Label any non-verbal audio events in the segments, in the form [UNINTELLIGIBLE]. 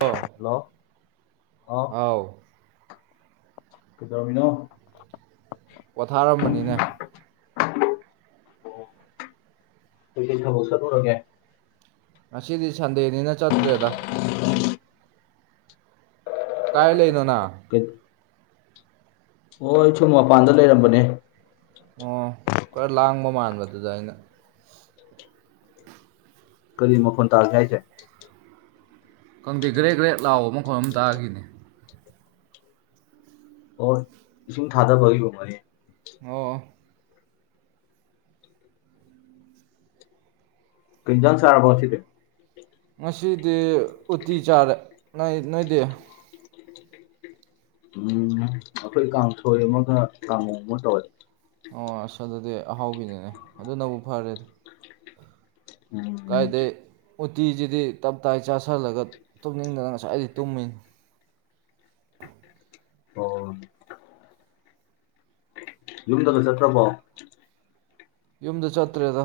ꯑꯣ ꯍꯜꯂꯣ ꯍꯥꯎ ꯑꯥꯎ ꯀꯩꯗꯧꯔꯃꯤꯅꯣ ꯄꯣꯊꯥꯔꯝꯕꯅꯤꯅꯦ ꯑꯣ ꯀꯩ ꯀꯩ ꯊꯕꯛ ꯆꯠꯂꯨꯔꯒꯦ ꯉꯁꯤꯗꯤ ꯁꯟꯗꯦꯅꯤꯅ ꯆꯠꯇ꯭ꯔꯦꯗ ꯀꯥꯏ ꯂꯩꯅꯣꯅꯪ ꯑꯣ ꯆꯨꯝ ꯃꯄꯥꯟꯗ ꯂꯩꯔꯝꯕꯅꯦ ꯑꯣ ꯈꯔ ꯂꯥꯡꯕ ꯃꯥꯟꯕꯗꯨꯗ ꯑꯩꯅ ꯀꯔꯤ ꯃꯈꯣꯟ ꯇꯥꯒꯦ ꯍꯥꯏꯁꯦ ꯈꯪꯗꯦ ꯒ꯭ꯔꯦꯠ ꯒ꯭ꯔꯦꯠ ꯂꯥꯎꯕ ꯃꯈꯣꯏ ꯑꯃ ꯇꯥꯒꯤꯅꯦ ꯑꯣ ꯏꯁꯤꯡ ꯊꯥꯗꯕꯒꯤ [UNINTELLIGIBLE] ꯅꯤ ꯑꯣ ꯀꯩ ꯏꯟꯖꯥꯡ ꯆꯥꯔꯕ ꯉꯁꯤꯗꯤ ꯉꯗꯤ ꯎꯇꯤ ꯆꯥꯔꯦ ꯅꯣꯏꯗꯤ ꯎꯝ ꯑꯩꯈꯣꯏ ꯀꯥꯡꯁꯣꯏ ꯑꯃꯒ ꯀꯥꯡꯍꯧ ꯑꯃꯒ ꯇꯧꯋꯦ ꯑꯣ ꯑꯁ ꯑꯗꯨꯗꯤ ꯑꯍꯥꯎꯕꯤꯅꯤꯅꯦ ꯑꯗꯨ ꯅꯕꯨ ꯐꯔꯦ ꯎꯝ ꯀꯥꯏꯗꯩ ꯎꯇꯤꯁꯤꯗꯤ ꯇꯞꯇꯥꯏ ꯆꯥꯥꯁꯜꯂꯒ ꯇꯨꯝꯅꯤꯡꯗꯅ ꯉꯁꯥꯏꯗꯩ ꯇꯨꯝꯃꯤꯅꯤ [INAUDIBLE] ꯌꯨꯝꯗꯒ ꯆꯠꯇ꯭ꯔꯕꯣ ꯌꯨꯝꯗ ꯆꯠꯇ꯭ꯔꯦꯗ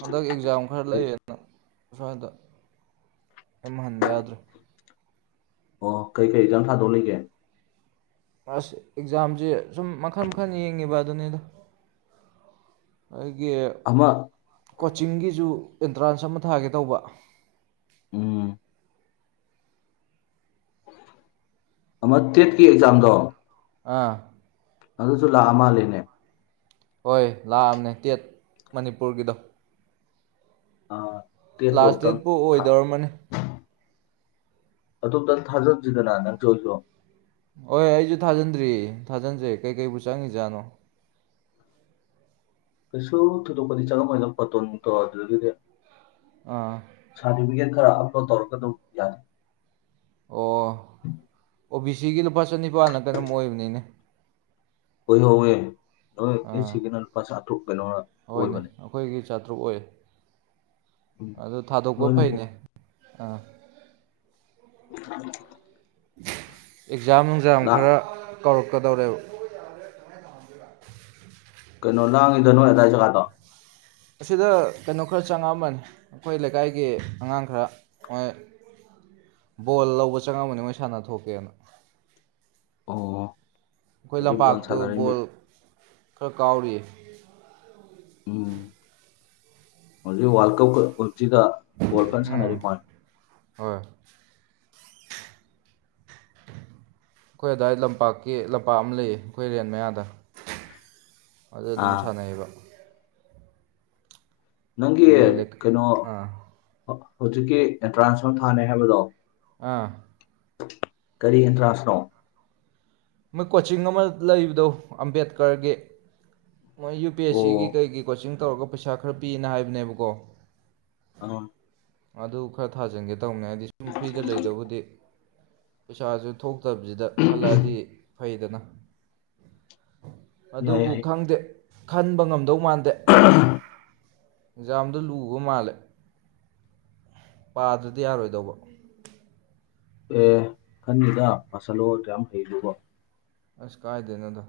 ꯍꯟꯗꯛ ꯑꯦꯛꯖꯥꯝ ꯈꯔ ꯂꯩꯌꯦꯗꯅ ꯑꯁ꯭ꯋꯥꯏꯗ ꯌꯨꯝ ꯍꯟꯕ ꯌꯥꯗ꯭ꯔꯦ ꯑꯣ ꯀꯩꯀꯩ ꯑꯦꯛꯖꯥꯝ ꯊꯥꯗꯧ ꯂꯩꯒꯦ ꯑꯁ ꯑꯦꯛꯖꯥꯝꯁꯦ ꯁꯨꯝ ꯃꯈꯟ ꯃꯈꯜ ꯌꯦꯡꯉꯤꯕ ꯑꯗꯨꯅꯤꯗ ꯑꯩꯒꯤ ꯑꯃ ꯀꯣꯆꯤꯡꯒꯤꯁꯨ ꯑꯦꯟꯇ꯭ꯔꯥꯟꯁ ꯑꯃ ꯊꯥꯒꯦ ꯇꯧꯕ ꯎꯝ ꯑꯃ ꯇꯦꯠꯀꯤ ꯑꯦꯛꯖꯥꯝꯗꯣ ꯑꯥ ꯑꯗꯨꯁꯨ ꯂꯥꯛ ꯑ ꯃꯥꯂꯦꯅꯦ ꯍꯣꯏ ꯂꯥꯛꯑꯝꯅꯦ ꯇꯦꯠ ꯃꯅꯤꯄꯨꯔꯒꯤꯗꯣ ꯑ ꯇꯦꯠꯇꯣ ꯂꯥꯁ ꯑꯝꯇꯪ ꯗꯦꯠꯄꯨ ꯊꯥ ꯑꯣꯏꯗꯧꯔꯝꯃꯅꯤ ꯑꯗꯨ ꯑꯝꯇꯪ ꯊꯥꯖꯟꯁꯤꯗꯅ ꯅꯪꯁꯨ ꯑꯩꯖꯨ ꯍꯣꯏ ꯑꯩꯖꯨ ꯊꯥꯖꯤꯟꯗ꯭ꯔꯤ ꯊꯥꯖꯟꯖꯦ ꯀꯩꯀꯩꯕꯨ ꯆꯪꯉꯤꯖꯥꯠꯅꯣ ꯀꯩꯁꯨ ꯊꯣꯏꯗꯣꯛꯄꯗꯤ ꯆꯪꯉꯝ ꯂꯣꯢꯗ ꯐꯣꯇꯣ ꯅꯨꯡꯇꯣ ꯑꯗꯨꯗꯒꯤꯗꯤ ꯑꯥ ꯁꯥꯔꯇꯤꯐꯤꯀꯦꯠ ꯈꯔ ꯑꯞꯂꯣꯗ ꯇꯧꯔꯒ ꯑꯗꯨꯝ ꯌꯥꯅꯤ ꯑꯣ ꯑꯣ ꯕꯤ ꯁꯤꯒꯤ ꯂꯨꯄꯥ ꯆꯅꯤꯄꯥꯥꯟꯂ ꯀꯩꯅꯣꯝ ꯑꯣꯏꯕꯅꯤꯅꯦ ꯑꯣꯢ ꯍꯧꯋꯦ ꯍꯣꯏ ꯑꯦꯁ ꯑꯥ ꯁꯤꯒꯤꯅ ꯂꯨꯄꯥ ꯆꯥꯇ꯭ꯔꯨꯛ ꯀꯩꯅꯣꯔ ꯍꯣꯏꯅꯦ ꯑꯣꯏꯕꯅꯦ ꯑꯩꯈꯣꯏꯒꯤ ꯆꯥꯇ꯭ꯔꯨꯛ ꯑꯣꯏ ꯎꯝ ꯑꯗꯨ ꯊꯥꯗꯣꯛꯄ ꯅꯣꯏꯅ ꯑꯃꯨꯛ ꯐꯩꯅꯦ ꯑ [UNINTELLIGIBLE] ꯑꯦꯛꯖꯥꯝ ꯅꯨꯡꯖꯥꯝ ꯂꯥꯛ ꯈꯔ ꯀꯧꯔꯛꯀꯗꯧꯔꯦꯕ ꯀꯩꯅꯣ ꯂꯥꯡꯉꯤꯗ ꯅꯣꯏ ꯑꯗꯥꯏ ꯖꯒꯥꯗꯣ ꯑꯁꯤꯗ ꯀꯩꯅꯣ ꯈꯔ ꯆꯪꯉꯛꯑꯝꯕꯅꯤ ꯑꯩꯈꯣꯏ ꯂꯩꯀꯥꯏꯒꯤ ꯑꯉꯥꯡ ꯈꯔ ꯃꯣꯢ [UNINTELLIGIBLE] ꯕꯣꯜ ꯂꯧꯕ ꯆꯪꯉꯝꯕꯅꯤ ꯃꯣꯏ ꯁꯥꯟꯅ ꯊꯣꯛꯀꯦꯅ ꯑꯣ ꯑꯩꯈꯣꯏ ꯍꯧꯖꯤꯛ ꯕꯣꯜ ꯂꯝꯄꯥꯛꯇꯨ ꯁꯥꯟꯅꯔꯤꯃꯤ ꯕꯣꯜ ꯈꯔ ꯀꯥꯎꯔꯤꯌꯦ ꯎꯝ ꯍꯧꯖꯤꯛ ꯋꯥꯜ ꯀꯞꯀ ꯁꯤꯗ ꯕꯣꯜ ꯀꯟ ꯁꯥꯟꯅꯔꯤ ꯎꯝ ꯃꯣꯏ ꯍꯣꯏ ꯑꯩꯈꯣꯏ ꯑꯗꯥꯏ ꯂꯝꯄꯥꯛꯀꯤ ꯂꯝꯄꯥꯛ ꯑꯃ ꯂꯩꯌꯦ ꯑꯩꯈꯣꯏ ꯔꯦꯟ ꯃꯌꯥꯗ [UNINTELLIGIBLE] ꯑꯗꯨ ꯑꯗꯨꯝ ꯁꯥꯟꯅꯩꯌꯦꯕ ꯅꯪꯒꯤ ꯃꯣꯏ ꯂꯩ ꯀꯩꯅꯣ ꯑꯥ ꯍꯧꯖꯤꯛꯀꯤ ꯑꯦꯟꯇ꯭ꯔꯥꯟꯁ ꯑꯃ ꯊꯥꯅꯤ ꯍꯥꯏꯕꯗꯣ ꯑꯥ ꯀꯔꯤ ꯏꯟꯇ꯭ꯔꯥꯟꯁꯅꯣ ꯃꯣꯏ ꯀꯣꯆꯤꯡ ꯑꯃ ꯂꯩꯕꯗꯣ ꯑꯝꯕꯦꯗꯀꯔꯒꯤ ꯃꯣꯏ ꯌꯨ ꯄꯤ ꯑꯦꯁ ꯑꯣ ꯁꯤꯒꯤ ꯀꯩꯒꯤ ꯀꯣꯆꯤꯡ ꯇꯧꯔꯒ ꯄꯩꯁꯥ ꯈꯔ ꯄꯤꯅ ꯍꯥꯏꯕꯅꯦꯕꯀꯣ ꯑꯣ ꯑꯗꯨ ꯈꯔ ꯊꯥꯖꯤꯟꯒꯦ ꯇꯧꯅꯦ ꯍꯥꯏꯗꯤ ꯁꯨꯝ ꯐ꯭ꯔꯤꯗ ꯂꯩꯗꯧꯕꯨꯗꯤ ꯄꯩꯁꯥꯁꯨ ꯊꯣꯛ ꯇꯕꯁꯤꯗ ꯈꯜꯂꯛꯑꯗꯤ ꯐꯩꯗꯅ ꯌꯥꯏ ꯑꯗꯨꯕꯨ ꯌꯥꯏ ꯈꯪꯗꯦ ꯈꯟꯕ ꯉꯝꯗꯧ ꯃꯥꯟꯗꯦ ꯑꯦꯛꯖꯥꯝꯗꯨ ꯂꯨꯕ ꯃꯥꯜꯂꯦ ꯄꯥꯗ꯭ꯔꯗꯤ ꯌꯥꯔꯣꯏꯗꯧꯕ ꯑꯦ ꯈꯟꯅꯤꯗ ꯄꯥꯁꯜꯂꯣ ꯑꯗꯨꯛ ꯌꯥꯝ ꯍꯩꯗꯨꯕꯣ ꯑꯁ ꯀꯥꯥꯏꯗꯩꯅꯣꯗ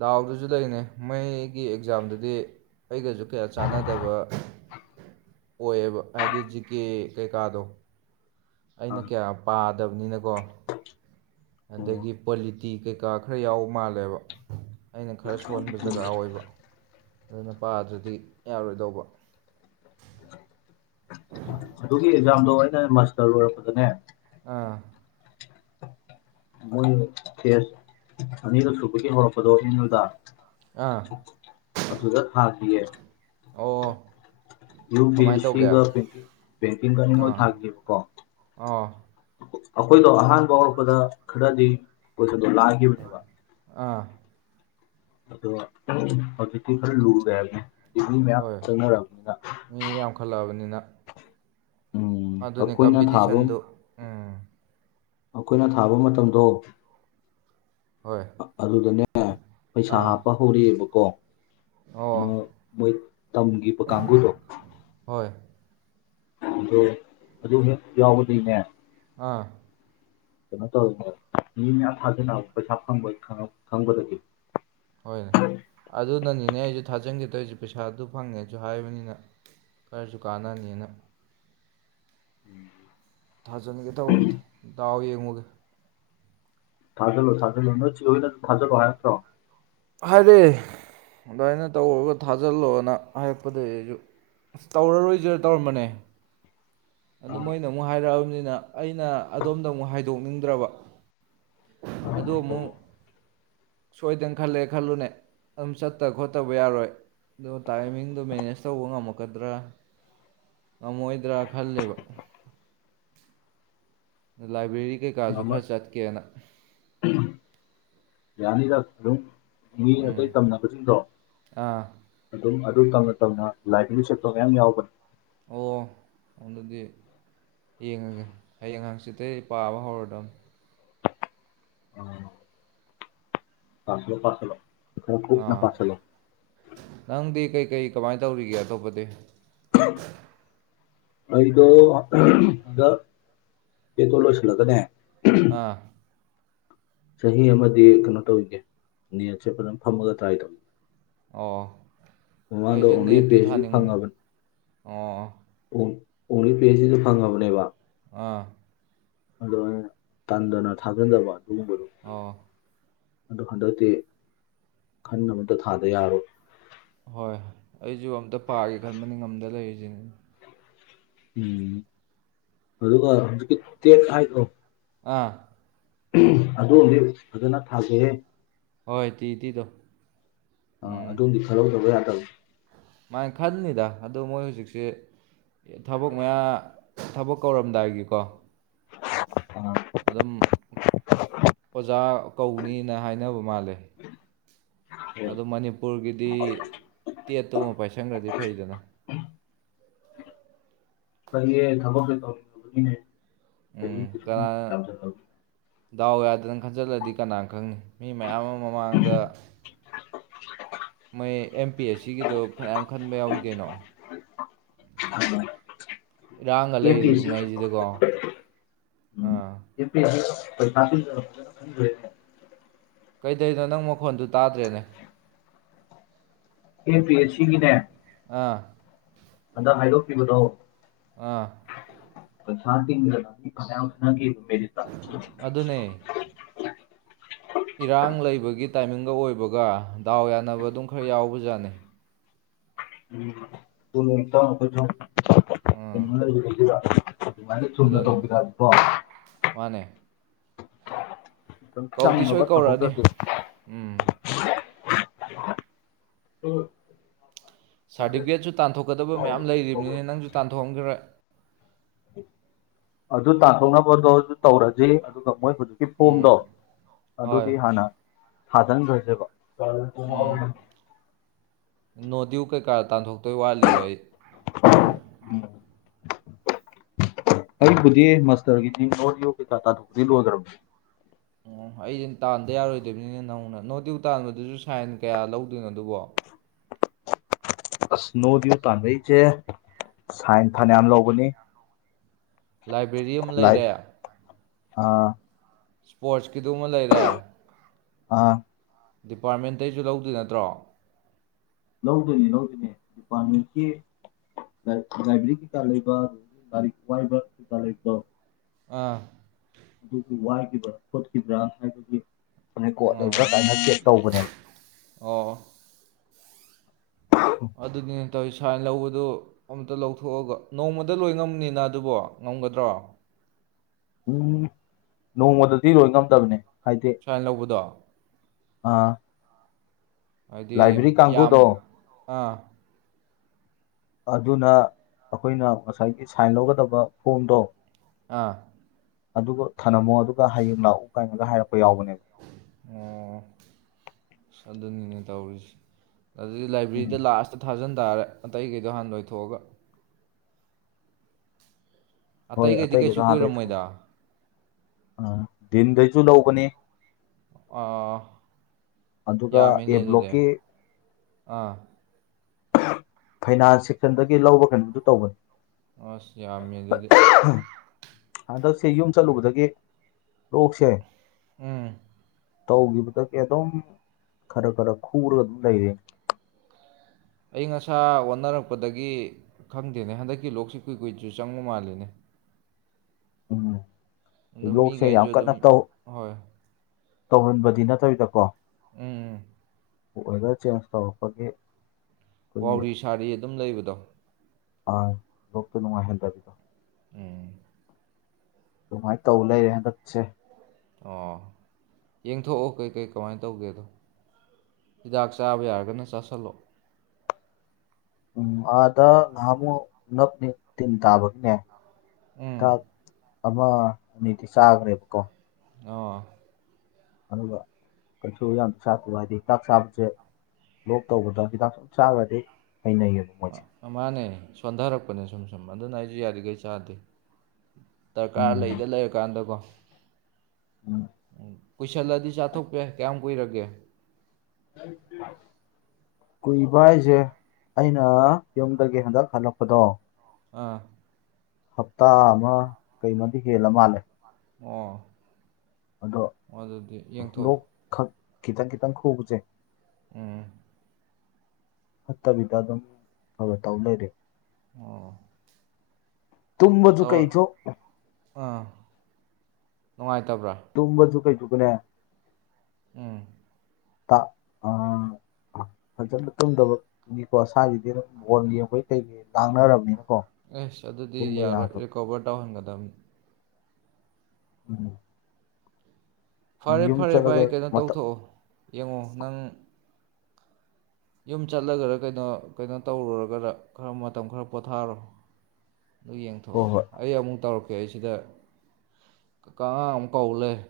ꯗꯥꯎꯗꯨꯖꯨ ꯂꯩꯅꯦ ꯃꯣꯏꯒꯤ ꯑꯦꯛꯖꯥꯝꯗꯨꯗꯤ ꯑꯩꯒꯁꯨ ꯀꯌꯥ ꯆꯥꯟꯅꯗꯕ ꯑꯣꯏꯑꯦꯕ ꯍꯥꯏꯗꯤ ꯖꯤꯀꯦ ꯀꯩꯀꯥꯗꯣ ꯑꯩꯅ ꯑꯥ ꯀꯌꯥ ꯄꯥꯗꯕꯅꯤꯅꯀꯣ ꯎꯝ ꯑꯗꯒꯤ ꯄꯣꯂꯤꯇꯤ ꯀꯩꯀꯥ ꯈꯔ ꯌꯥꯎꯕ ꯃꯥꯜꯂꯦꯕ ꯑꯩꯅ ꯈꯔ ꯁꯣꯟꯕ ꯖꯒꯥ ꯑꯣꯏꯕ ꯑꯗꯨꯅ ꯄꯥꯗ꯭ꯔꯗꯤ ꯌꯥꯔꯣꯏꯗꯧꯕ ꯑꯗꯨꯒꯤ ꯑꯦꯛꯖꯥꯝꯗꯣ ꯑꯩꯅ ꯃꯥꯁꯇꯔ ꯂꯣꯏꯔꯛꯄꯗꯅꯦ ꯑꯥ ꯃꯣꯏ ꯐꯦꯁ ꯑꯅꯤꯔꯛ ꯁꯨꯕꯒꯤ ꯍꯧꯔꯛꯄꯗꯣ ꯑꯝ ꯌꯨꯗ ꯑꯥ ꯑꯗꯨꯗ ꯊꯥꯈꯤꯌꯦ ꯑꯣ ꯌꯨ ꯄꯤ ꯑꯦ ꯀꯃꯥꯏꯅ ꯁꯤ ꯇꯧꯒꯦ ꯒ ꯕꯦꯡꯀꯤꯡ ꯕꯦꯡꯀꯤꯡꯒ ꯑꯅꯤꯃꯛ ꯑꯥ ꯊꯥꯒꯤꯌꯦꯕꯀꯣ ꯑꯥ ꯑꯈꯣꯏꯗꯣ ꯑꯍꯥꯟꯕ ꯍꯧꯔꯛꯄꯗ ꯈꯔꯗꯤ ꯀꯣꯏꯁꯟꯗꯣ ꯂꯥꯏꯈꯤꯕꯅꯦꯕ ꯑꯥ ꯑꯗꯣ ꯍꯧꯖꯤꯛꯇꯤ ꯈꯔ ꯂꯨꯔꯦ ꯍꯥꯏꯕꯅꯤ ꯃꯤ ꯃꯌꯥꯝ ꯍꯣꯏ ꯆꯪꯅꯔꯛꯑꯕꯅꯤꯅ ꯃꯤ ꯌꯥꯝꯈꯠꯂꯛꯑꯕꯅꯤꯅ ꯑꯗꯨꯅꯦ ꯑꯩꯈꯣꯏꯅ ꯀꯝꯄꯤꯇꯤꯁꯟꯗꯨ ꯎꯝ ꯑꯈꯣꯏꯅ ꯊꯥꯕ ꯃꯇꯝꯗꯣ ꯍꯣꯏ ꯑꯗꯨꯗꯅꯦ ꯄꯩꯁꯥ ꯑꯥ ꯍꯥꯞꯄ ꯍꯧꯔꯛꯑꯦꯕꯀꯣ ꯑꯣ ꯃ ꯃꯣꯏ ꯇꯝꯒꯤꯕ ꯀꯥꯡꯕꯨꯗꯣ ꯍꯣꯏ ꯑꯗꯣ ꯑꯗꯨ ꯍꯦꯛ ꯌꯥꯎꯕꯗꯩꯅꯦ ꯑꯥ ꯀꯩꯅꯣ ꯇꯧꯔꯤꯅꯕ ꯃꯤ ꯃꯌꯥꯝ ꯊꯥꯖꯟꯅꯕ ꯄꯩꯁꯥ ꯐꯪꯉ ꯈꯪꯉꯛ ꯈꯪꯕꯗꯒꯤ ꯍꯣꯏꯅꯦ ꯑꯗꯨꯅꯅꯤꯅꯦ ꯑꯩꯁꯨ ꯊꯥꯖꯤꯟꯒꯦ ꯇꯧꯔꯤꯁꯦ ꯄꯩꯁꯥꯗꯨ ꯐꯪꯉꯦꯁꯨ ꯍꯥꯏꯕꯅꯤꯅ ꯈꯔꯁꯨ ꯀꯥꯟꯅꯅꯤꯅ ꯊꯥꯖꯤꯟꯒꯦ ꯇꯧꯕꯅꯦ ꯗꯥꯎ ꯌꯦꯡꯉꯨꯒꯦ ꯊꯥꯖꯜꯂꯣ ꯊꯥꯖꯜꯂꯣ ꯅꯣꯏ ꯆꯦꯍꯣꯢꯅ ꯊꯥꯖꯜꯂꯣ ꯍꯥꯢꯔꯛꯇꯔꯣ ꯍꯥꯏꯔꯦ ꯑꯗꯨꯃꯥꯏꯅ ꯇꯧꯔꯒ ꯊꯥꯖꯤꯜꯂꯣꯅ ꯍꯥꯏꯔꯛꯄꯗꯒꯤ ꯑꯩꯁꯨ ꯑꯁ ꯇꯧꯔꯔꯣꯏꯖꯤꯔ ꯇꯧꯔꯝꯕꯅꯦ ꯑꯗꯨ ꯃꯣꯏꯅ ꯑꯃꯨꯛ ꯍꯥꯏꯔꯛꯑꯕꯅꯤꯅ ꯅ ꯑꯩꯅ ꯑꯗꯣꯝꯗ ꯑꯃꯨꯛ ꯍꯥꯏꯗꯣꯛꯅꯤꯡꯗ꯭ꯔꯕ ꯑꯗꯣ ꯑꯣ ꯑꯃꯨꯛ ꯁꯣꯏꯗꯅ ꯈꯜꯂꯦ ꯈꯜꯂꯨꯅꯦ ꯑꯗꯨꯝ ꯆꯠꯇꯕ ꯈꯣꯠꯇꯕ ꯌꯥꯔꯣꯏ ꯑꯗꯣ ꯇꯥꯏꯃꯤꯡꯗꯣ ꯃꯦꯅꯦꯖ ꯇꯧꯕ ꯉꯝꯃꯛꯀꯗ꯭ꯔꯥ ꯉꯝꯃꯛꯑꯣꯏꯗ꯭ꯔꯥ ꯈꯜꯂꯤꯕ ꯂꯥꯏꯕ꯭ꯔꯦꯔꯤ ꯀꯩꯀꯥꯁꯨ ꯉꯝꯃ ꯈꯔ ꯆꯠꯀꯦꯅ ꯌꯥꯅꯤꯗ ꯑꯗꯨꯝ ꯃꯤ ꯑꯇꯩ ꯎꯝ ꯇꯝꯅꯕꯁꯤꯡꯗꯣ ꯑꯥ ꯑꯗꯨꯝ ꯑꯗꯨ ꯇꯝꯅ ꯇꯝꯅ ꯂꯥꯏꯕ꯭ꯔꯤ ꯆꯠꯄꯒ ꯃꯌꯥꯝ ꯌꯥꯎꯕꯅꯤ ꯑꯣ ꯑꯗꯨꯗꯤ ꯌꯦꯡꯉꯒꯦ ꯍꯌꯦꯡ ꯍꯪꯆꯤꯠꯇꯩ ꯄꯥꯕ ꯍꯧꯔꯗꯕꯅꯤ ꯄꯥꯁꯤꯜꯂꯣ ꯄꯥꯁꯤꯜꯂꯣ ꯈꯔ ꯀꯨꯞꯅ ꯑꯥ ꯄꯥꯁꯤꯜꯂꯣ ꯀꯩ ꯀꯃꯥꯏꯅ ꯇꯧꯔꯤꯒꯦ ꯑꯇꯣꯞꯄꯗꯤ ꯑꯩꯗ ꯁꯤꯗ ꯕꯦꯗꯇꯣ ꯂꯣꯏꯁꯤꯂꯒꯅꯦ ꯑꯥ ꯆꯍꯤ ꯑꯃꯗꯤ ꯀꯩꯅꯣ ꯇꯧꯈꯤꯒꯦ ꯅꯦꯠꯁꯦ ꯐꯖꯅ ꯐꯝꯃꯒ ꯇ꯭ꯔꯥꯏ ꯇꯧꯈꯤ ꯑꯣ ꯑꯩꯖꯨ ꯑꯣꯡꯂꯤ ꯄꯤ ꯅꯦꯠꯇꯨ ꯑꯩꯆ ꯗꯤ ꯊꯥꯅꯤꯡꯕꯅꯤ ꯐꯪꯉꯕꯅꯦ ꯑꯣ ꯑꯣ ꯑꯣꯡꯂꯤ ꯄꯤ ꯑꯩꯆ ꯗꯤ ꯁꯨ ꯐꯪꯂꯕꯅꯦꯕ ꯑꯥ ꯑꯗꯣ ꯑꯩꯅ ꯇꯟꯗꯅ ꯊꯥꯖꯤꯟꯗꯕ ꯑꯗꯨꯒꯨꯝꯕ ꯑꯣ ꯑꯗꯨ ꯍꯟꯗꯛꯇꯤ ꯈꯟꯅꯕ ꯑꯝꯇ ꯊꯥꯗ ꯌꯥꯔꯔꯣꯏ ꯍꯣꯏ ꯑꯩꯖꯨ ꯑꯝꯇ ꯄꯥꯒꯦ ꯈꯟꯕꯅꯤ ꯉꯝꯗ ꯂꯩꯔꯤꯁꯤꯅꯤ ꯎꯝ ꯑꯗꯨꯒ ꯍꯧꯖꯤꯛꯀꯤ ꯇꯦꯠ ꯍꯥꯢꯗꯣ ꯑꯥ ꯑꯗꯨ ꯑꯝꯗꯤ ꯐꯖꯅ ꯊꯥꯁꯦꯍꯦ ꯍꯣꯏ ꯇꯤ ꯏ ꯇꯤ ꯗꯣ ꯑꯥ ꯑꯗꯨ ꯑꯝꯗꯤ ꯈꯜꯍꯧꯗꯕ ꯌꯥꯗꯕꯅꯤ ꯃꯥꯥꯏꯅ ꯈꯟꯅꯤꯗ ꯑꯗꯨ ꯃꯣꯏ ꯍꯧꯖꯤꯛꯁꯦ ꯊꯕꯛ ꯃꯌꯥ ꯊꯕꯛ ꯀꯧꯔꯝꯗꯥꯏꯒꯤꯀꯣ ꯑꯥ ꯑꯗꯨꯝ ꯑꯣꯖꯥ ꯀꯧꯅꯤꯅ ꯍꯥꯏꯅꯕ ꯃꯥꯜꯂꯦ ꯑꯗꯨ ꯃꯅꯤꯄꯨꯔꯒꯤꯗꯤ ꯇꯦꯠꯇꯨꯃ ꯄꯥꯏꯁꯪꯥꯟꯈ꯭ꯔꯗꯤ ꯐꯩꯗꯅ ꯑꯩꯈꯣꯢꯒꯤ ꯊꯕꯛꯇꯣ ꯇꯧꯅꯤꯡꯉꯨꯕꯒꯤꯅꯦ ꯎꯝ ꯀꯅꯥꯅ ꯗꯥꯎ ꯌꯥꯗꯅ ꯈꯟꯖꯤꯜꯂꯗꯤ ꯀꯅꯥ ꯈꯪꯅꯤ ꯃꯤ ꯃꯌꯥꯝ ꯑꯃ ꯃꯃꯥꯡꯗ ꯃꯣꯏ ꯑꯦꯝ ꯄꯤ ꯑꯦꯁ ꯁꯤꯒꯤꯗꯣ ꯐꯅꯌꯥꯝ ꯈꯟꯕ ꯌꯥꯎꯏ ꯀꯩꯅꯣ [UNINTELLIGIBLE] ꯏꯔꯥꯡꯒ ꯑꯝ ꯂꯩꯔꯤꯕꯉꯩꯁꯤꯗꯀꯣ ꯄꯤ ꯑꯦꯁ ꯑꯥ ꯁꯤ [UNINTELLIGIBLE] [UNINTELLIGIBLE] ꯀꯩꯗꯩꯅꯣ ꯅꯪ ꯃꯈꯣꯟꯗꯨ ꯇꯥꯗ꯭ꯔꯦꯅꯦ ꯑꯦꯝ ꯄꯤ ꯑꯦꯁ ꯁꯤ ꯒꯤꯅꯦ ꯑꯥ ꯍꯟꯗꯛ ꯍꯥꯏꯗꯣꯛꯈꯤꯕꯗꯣ ꯑꯥ ꯄꯩꯁꯥ ꯇꯤꯡꯗꯅ ꯃꯤ ꯐꯅꯥꯌꯥꯝ ꯆꯪꯅꯈꯤꯕ ꯃꯦꯔꯤꯠꯇ ꯑꯗꯨꯅꯦ ꯏꯔꯥꯡ ꯂꯩꯕꯒꯤ ꯇꯥꯏꯃꯤꯡꯒ ꯑꯣꯏꯕꯒ ꯗꯥꯎ ꯌꯥꯟꯅꯕ ꯑꯗꯨꯝ ꯈꯔ ꯌꯥꯎꯕꯖꯥꯠꯅꯤ ꯎꯝ ꯆꯨꯝꯃꯦ ꯏꯇꯥꯎ ꯑꯩꯈꯣꯢꯁꯨ ꯑꯥ ꯀꯩꯅꯣ ꯂꯩꯈꯤꯕꯗꯨꯗ ꯑꯗꯨꯃꯥꯏꯅ ꯆꯨꯝꯅ ꯑꯗꯨꯅꯦ ꯇꯧꯕꯤꯔꯛꯑꯗꯤꯀꯣ ꯃꯥꯅꯦ ꯗꯨꯝ ꯀꯧꯗꯤ ꯁꯣꯏ ꯆꯪꯅꯕ ꯀꯧꯔꯛꯑꯅꯤ ꯇꯧꯍꯧꯗꯗꯤ ꯎꯝ ꯎꯝ ꯁꯥꯔꯇꯤꯐꯤꯀꯦꯠꯁꯨ ꯇꯥꯟꯊꯣꯛꯀꯗꯕ ꯃꯌꯥꯝ ꯂꯩꯔꯤꯕꯅꯤꯅꯦ ꯅꯪꯁꯨ ꯇꯥꯟꯊꯣꯛꯑꯝꯈꯤꯔꯣꯢ ꯑꯗꯨ ꯇꯥꯟꯊꯣꯛꯅꯕꯗꯣ ꯑꯗꯨ ꯇꯧꯔꯁꯤ ꯑꯗꯨꯒ ꯃꯣꯏ ꯍꯧꯖꯤꯛꯀꯤ ꯎꯝ ꯐꯣꯝꯗꯣ ꯍꯣꯏ ꯑꯗꯨꯗꯤ ꯍꯥꯟꯅ ꯊꯥꯖꯤꯟꯒ꯭ꯔꯖꯦꯕ ꯎꯝ [UNINTELLIGIBLE] ꯀꯥ ꯇꯥꯟꯊꯣꯛꯇꯣꯏ ꯋꯥꯠꯂꯤꯕ ꯑꯩ [INAUDIBLE] ꯑꯩꯕꯨꯗꯤ ꯃꯁꯇꯔꯒꯤꯗꯤ ꯅꯣ ꯗ꯭ꯌꯨ ꯀꯩ ꯀꯥ ꯇꯥꯟꯊꯣꯛꯄꯗꯤ ꯂꯣꯢꯒ꯭ꯔꯕꯅꯤ ꯑꯩꯗꯤ ꯇꯥꯟꯗ ꯌꯥꯔꯣꯏꯗꯣꯏꯅꯤꯅꯦ ꯅꯧꯅ ꯅꯣ ꯗ꯭ꯌꯨ ꯇꯥꯟꯕꯗꯨꯁꯨ ꯁꯥꯏꯟ ꯀꯌꯥ ꯂꯧꯗꯣꯏꯅꯣ ꯑꯗꯨꯕꯣ ꯑꯁꯅꯣ ꯗ꯭ꯌꯨ ꯇꯥꯟꯕꯩꯖꯦ ꯁꯥꯏꯟ ꯐꯅꯌꯥꯝ ꯂꯧꯕꯅꯤ ꯂꯥꯏꯕ꯭ꯔꯦꯔꯤ ꯑꯃ ꯂꯩꯔꯦ ꯑꯥ ꯏꯁꯄꯣꯔꯠꯁꯀꯤꯗꯨꯃ ꯂꯩꯔꯦ ꯑꯥ ꯗꯤꯄꯥꯔꯠꯃꯦꯟꯇꯩꯁꯨ ꯂꯧꯗꯣꯏ ꯅꯠꯇ꯭ꯔꯣ ꯂꯧꯗꯣꯏꯅꯤ ꯂꯧꯗꯣꯏꯅꯦ ꯗꯤꯄꯥꯔꯠꯃꯦꯟꯀꯤ ꯂꯥꯏꯕ꯭ꯔꯦꯔꯤ ꯀꯩꯀꯥ ꯂꯩꯕ ꯑꯗꯒꯤ ꯂꯥꯏꯔꯤꯛ ꯋꯥꯏꯕ ꯀꯩꯀꯥ ꯂꯩꯕꯗꯣ ꯑꯥ ꯑꯗꯨꯒꯤ ꯋꯥꯢꯈꯤꯕ꯭ꯔꯥ ꯈꯣꯠꯈꯤꯕ꯭ꯔꯥ ꯍꯥꯏꯕꯒꯤ ꯔꯦꯀꯣꯠ ꯂꯩꯕ꯭ꯔꯥ ꯑꯣ ꯀꯥꯏꯅ ꯆꯦꯛ ꯇꯧꯕꯅꯦꯕ ꯑꯣ ꯑꯗꯨꯅꯦ ꯗꯣꯃꯤ ꯁꯥꯏꯟ ꯂꯧꯕꯗꯨ ꯑꯝꯇ ꯂꯧꯊꯣꯛꯑꯒ ꯅꯣꯡꯃꯗ ꯂꯣꯏ ꯉꯝꯕꯅꯤꯅ ꯑꯗꯨꯕꯣ ꯉꯝꯒꯗ꯭ꯔꯣ ꯎꯝ ꯅꯣꯡꯃꯗꯗꯤ ꯂꯣꯏ ꯉꯝꯗꯕꯅꯦ ꯍꯥꯏꯗꯤ ꯁꯥꯏꯟ ꯂꯧꯕꯗꯣ ꯑꯥ ꯍꯥꯏꯗꯤ ꯂꯥꯏꯕ꯭ꯔꯦꯔꯤ ꯌꯥꯝ ꯀꯥꯡꯕꯨꯗꯣ ꯑꯥ ꯑꯗꯨꯅ ꯑꯩꯈꯣꯏꯅ ꯉꯁꯥꯏꯒꯤ ꯁꯥꯏꯟ ꯂꯧꯒꯗꯕ ꯐꯣꯝꯗꯣ ꯑꯥ ꯑꯗꯨꯒ ꯊꯅꯝꯃꯣ ꯑꯗꯨꯒ ꯍꯌꯦꯡ ꯂꯥꯛꯎ ꯀꯥꯏꯅꯒ ꯍꯥꯏꯔꯛꯄ ꯌꯥꯎꯕꯅꯦꯕ ꯑꯣ ꯑꯁ ꯑꯗꯨꯅꯤꯅꯦ ꯇꯧꯔꯤꯁꯦ ꯑꯗꯨꯗꯤ ꯎꯝ ꯂꯥꯏꯕ꯭ꯔꯦꯔꯤꯗ ꯂꯥꯛꯑꯁꯨ ꯊꯥꯖꯟ ꯇꯥꯔꯦ ꯑꯇꯩꯈꯩꯗꯣ ꯍꯥꯟꯅ ꯂꯣꯏꯊꯣꯛꯑꯒ ꯍꯣꯏ ꯑꯇꯩꯈꯩꯗꯤ ꯑꯇꯩꯒꯤꯗꯣ ꯀꯩꯁꯨ ꯍꯥꯟꯅ ꯂꯣꯏꯊꯣꯛ ꯀꯨꯏꯔꯝꯃꯣꯏꯗ ꯑꯥ ꯗꯤꯟꯗꯩꯁꯨ ꯂꯧꯕꯅꯤ ꯑꯥ ꯑꯗꯨꯒ ꯌꯥꯝꯃꯤꯅꯦ ꯑꯦ ꯑꯗꯨꯗꯤ ꯕ꯭ꯂꯣꯛꯀꯤ ꯑꯥ ꯐꯩꯅꯥꯟꯁ ꯁꯦꯛꯁꯟꯗꯒꯤ ꯂꯧꯕ ꯀꯩꯅꯣꯝꯁꯨ ꯇꯧꯕꯅꯤ ꯑꯁ ꯌꯥꯝꯃꯦ ꯑꯗꯨꯗꯤ ꯁꯤ ꯌꯨꯝ ꯆꯠꯂꯨꯕꯗꯒꯤ ꯂꯣꯛꯁꯦ ꯎꯝ ꯇꯧꯈꯤꯕꯗꯒꯤ ꯑꯗꯨꯝ ꯈꯔ ꯈꯔ ꯈꯨꯔꯒ ꯑꯗꯨꯝ ꯂꯩꯔꯦ ꯑꯏꯪ ꯑꯁꯥ ꯑꯣꯟꯅꯔꯛꯄꯗꯒꯤ ꯈꯪꯗꯦꯅꯦ ꯍꯟꯗꯛꯀꯤ ꯂꯣꯛꯁꯤ ꯀꯨꯏ ꯀꯨꯏꯁꯨ ꯆꯪꯕ ꯃꯥꯜꯂꯤꯅꯦ ꯎꯝ ꯑꯗꯨꯝ ꯂꯣꯛꯁꯦ ꯌꯥꯝ ꯃꯤꯒꯩꯖꯨ ꯀꯟꯅ ꯑꯗꯨꯝ ꯇꯧ ꯍꯣꯏ ꯇꯧꯍꯟꯕꯗꯤ ꯅꯠꯇꯕꯤꯗꯀꯣ ꯎꯝ ꯋꯦꯗꯔ ꯆꯦꯟꯖ ꯇꯧꯔꯛꯄꯒꯤ ꯋꯥꯎꯔꯤ ꯁꯥꯔꯤ ꯑꯗꯨꯝ ꯂꯩꯕꯗꯣ ꯑꯥ ꯂꯣꯛꯇ ꯅꯨꯡꯉꯥꯏꯍꯟꯗꯕꯗꯣ ꯎꯝ ꯑꯗꯨꯃꯥꯏꯅ ꯇꯧ ꯂꯩꯔꯦ ꯍꯟꯗꯛꯁꯦ ꯑꯣ ꯌꯦꯡꯊꯣꯛꯑꯣ ꯀꯩꯀꯩ ꯀꯃꯥꯏꯅ ꯇꯧꯒꯦꯗꯣ ꯍꯤꯗꯥꯛ ꯆꯥꯕ ꯌꯥꯔꯒꯅ ꯆꯥꯁꯤꯜꯂꯣ ꯎꯝ ꯑꯥꯗ ꯉꯍꯥꯃꯨꯛ ꯅꯞꯅꯤ ꯇꯤꯟ ꯇꯥꯕꯒꯤꯅꯦ ꯎꯝ ꯥꯗꯥꯛ ꯑꯃ ꯑꯅꯤꯗꯤ ꯆꯥꯈ꯭ꯔꯦꯕꯀꯣ ꯑꯧ ꯑꯗꯨꯒ ꯀꯩꯁꯨ ꯌꯥꯝ ꯆꯥꯛꯀꯤ ꯋꯥꯗꯤ ꯍꯤꯗꯥꯛ ꯆꯥꯕꯁꯦ ꯂꯣꯛ ꯇꯧꯕꯗ ꯍꯤꯇꯥꯛ ꯁꯨꯝ ꯆꯥꯒ꯭ꯔꯗꯤ ꯍꯩꯅꯩꯌꯦꯕ ꯃꯣꯏꯁꯦ ꯑ- ꯃꯥꯅꯦ ꯁꯣꯟꯊꯔꯛꯄꯅꯦ ꯁꯨꯝ ꯁꯨꯝ ꯑꯗꯨꯅ ꯑꯩꯁꯨ ꯌꯥꯔꯤꯈꯩ ꯆꯥꯗꯦ ꯗꯔꯀꯥꯔ ꯎꯝ ꯂꯩꯗ ꯂꯩꯔꯀꯥꯟꯗꯀꯣ ꯎꯝ ꯀꯨꯏꯁꯜꯂꯗꯤ ꯆꯥꯊꯣꯛꯄ ꯌꯥꯏ ꯀꯌꯥꯝ ꯀꯨꯏꯔꯒꯦ [UNINTELLIGIBLE] ꯀꯨꯏꯕ ꯍꯥꯏꯖꯦ ꯑꯩꯅ ꯌꯨꯝꯗꯒꯤ ꯍꯟꯗꯛ ꯍꯜꯂꯛꯄꯗꯣ ꯑꯥ ꯍꯞꯇꯥ ꯑꯃ ꯀꯩꯅꯣꯃꯗꯤ ꯍꯦꯜꯂ ꯃꯥꯜꯂꯦ ꯑꯣ ꯑꯗꯣ ꯑꯗꯨꯗꯤ ꯂꯣꯛ ꯌꯦꯡꯊꯣꯛꯑꯣ ꯈꯛ ꯈꯤꯇꯪ ꯈꯤꯇꯪ ꯈꯨꯕꯁꯦ ꯎꯝ ꯐꯠꯇꯕꯤꯗ ꯑꯗꯨꯝ ꯈꯥꯔ ꯈꯥꯔ ꯇꯧ ꯂꯩꯔꯦ ꯑꯣ ꯇꯨꯝꯕꯁꯨ ꯇꯧꯔ ꯀꯩꯁꯨ ꯑꯥ ꯅꯨꯡꯉꯥꯏ ꯇꯨꯝꯕꯁꯨ ꯀꯩꯁꯨꯒꯅꯦ ꯎꯝ ꯇ ꯑꯥ ꯐꯖꯅ ꯇꯨꯝꯗꯕꯅꯤꯀꯣ ꯁꯥꯥꯏꯁꯤꯗꯤ ꯑꯗꯨꯝ ꯕꯣꯜ ꯌꯦꯡꯕꯩ ꯀꯩꯒꯤ ꯂꯥꯡꯅꯔꯕꯅꯤꯅ ꯑꯁ ꯑꯗꯨꯗꯤ ꯌꯥꯔꯣꯏ ꯔꯤꯀꯣꯕꯔ ꯇꯧꯍꯟꯒꯗꯕꯅꯤ ꯎꯝ ꯐꯔꯦ ꯌꯨꯝ ꯐꯔꯦ ꯚꯥꯏ ꯆꯠꯂꯒ ꯀꯩꯅꯣ ꯃꯇꯝ ꯇꯧꯊꯣꯛꯑꯣ ꯌꯦꯡꯉꯣ ꯅꯪ ꯌꯨꯝ ꯆꯠꯂꯒꯗ ꯀꯩꯅꯣ ꯀꯩꯅꯣ ꯇꯧꯔꯨꯔꯒꯗ ꯈꯥꯔ ꯃꯇꯝ ꯈꯥꯔ ꯄꯣꯊꯥꯔꯣ ꯑꯗꯨ ꯍꯣꯏ ꯌꯦꯡꯊꯣꯛꯑꯣ ꯍꯣꯏ ꯑꯩ ꯑꯃꯨꯛ ꯇꯧꯔꯛꯀꯦ ꯀꯦ ꯁꯤꯗ ꯀꯥꯀꯥ ꯑꯃꯨꯛ ꯀꯧ ꯂꯩꯔꯦ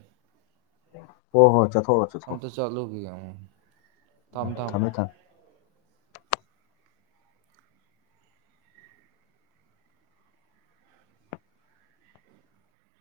ꯍꯣꯍꯣ ꯆꯠꯊꯣꯛ ꯑꯝꯇ ꯆꯂꯨꯒꯤꯒꯦ ꯊꯝꯃꯦ ꯊꯝꯃꯦ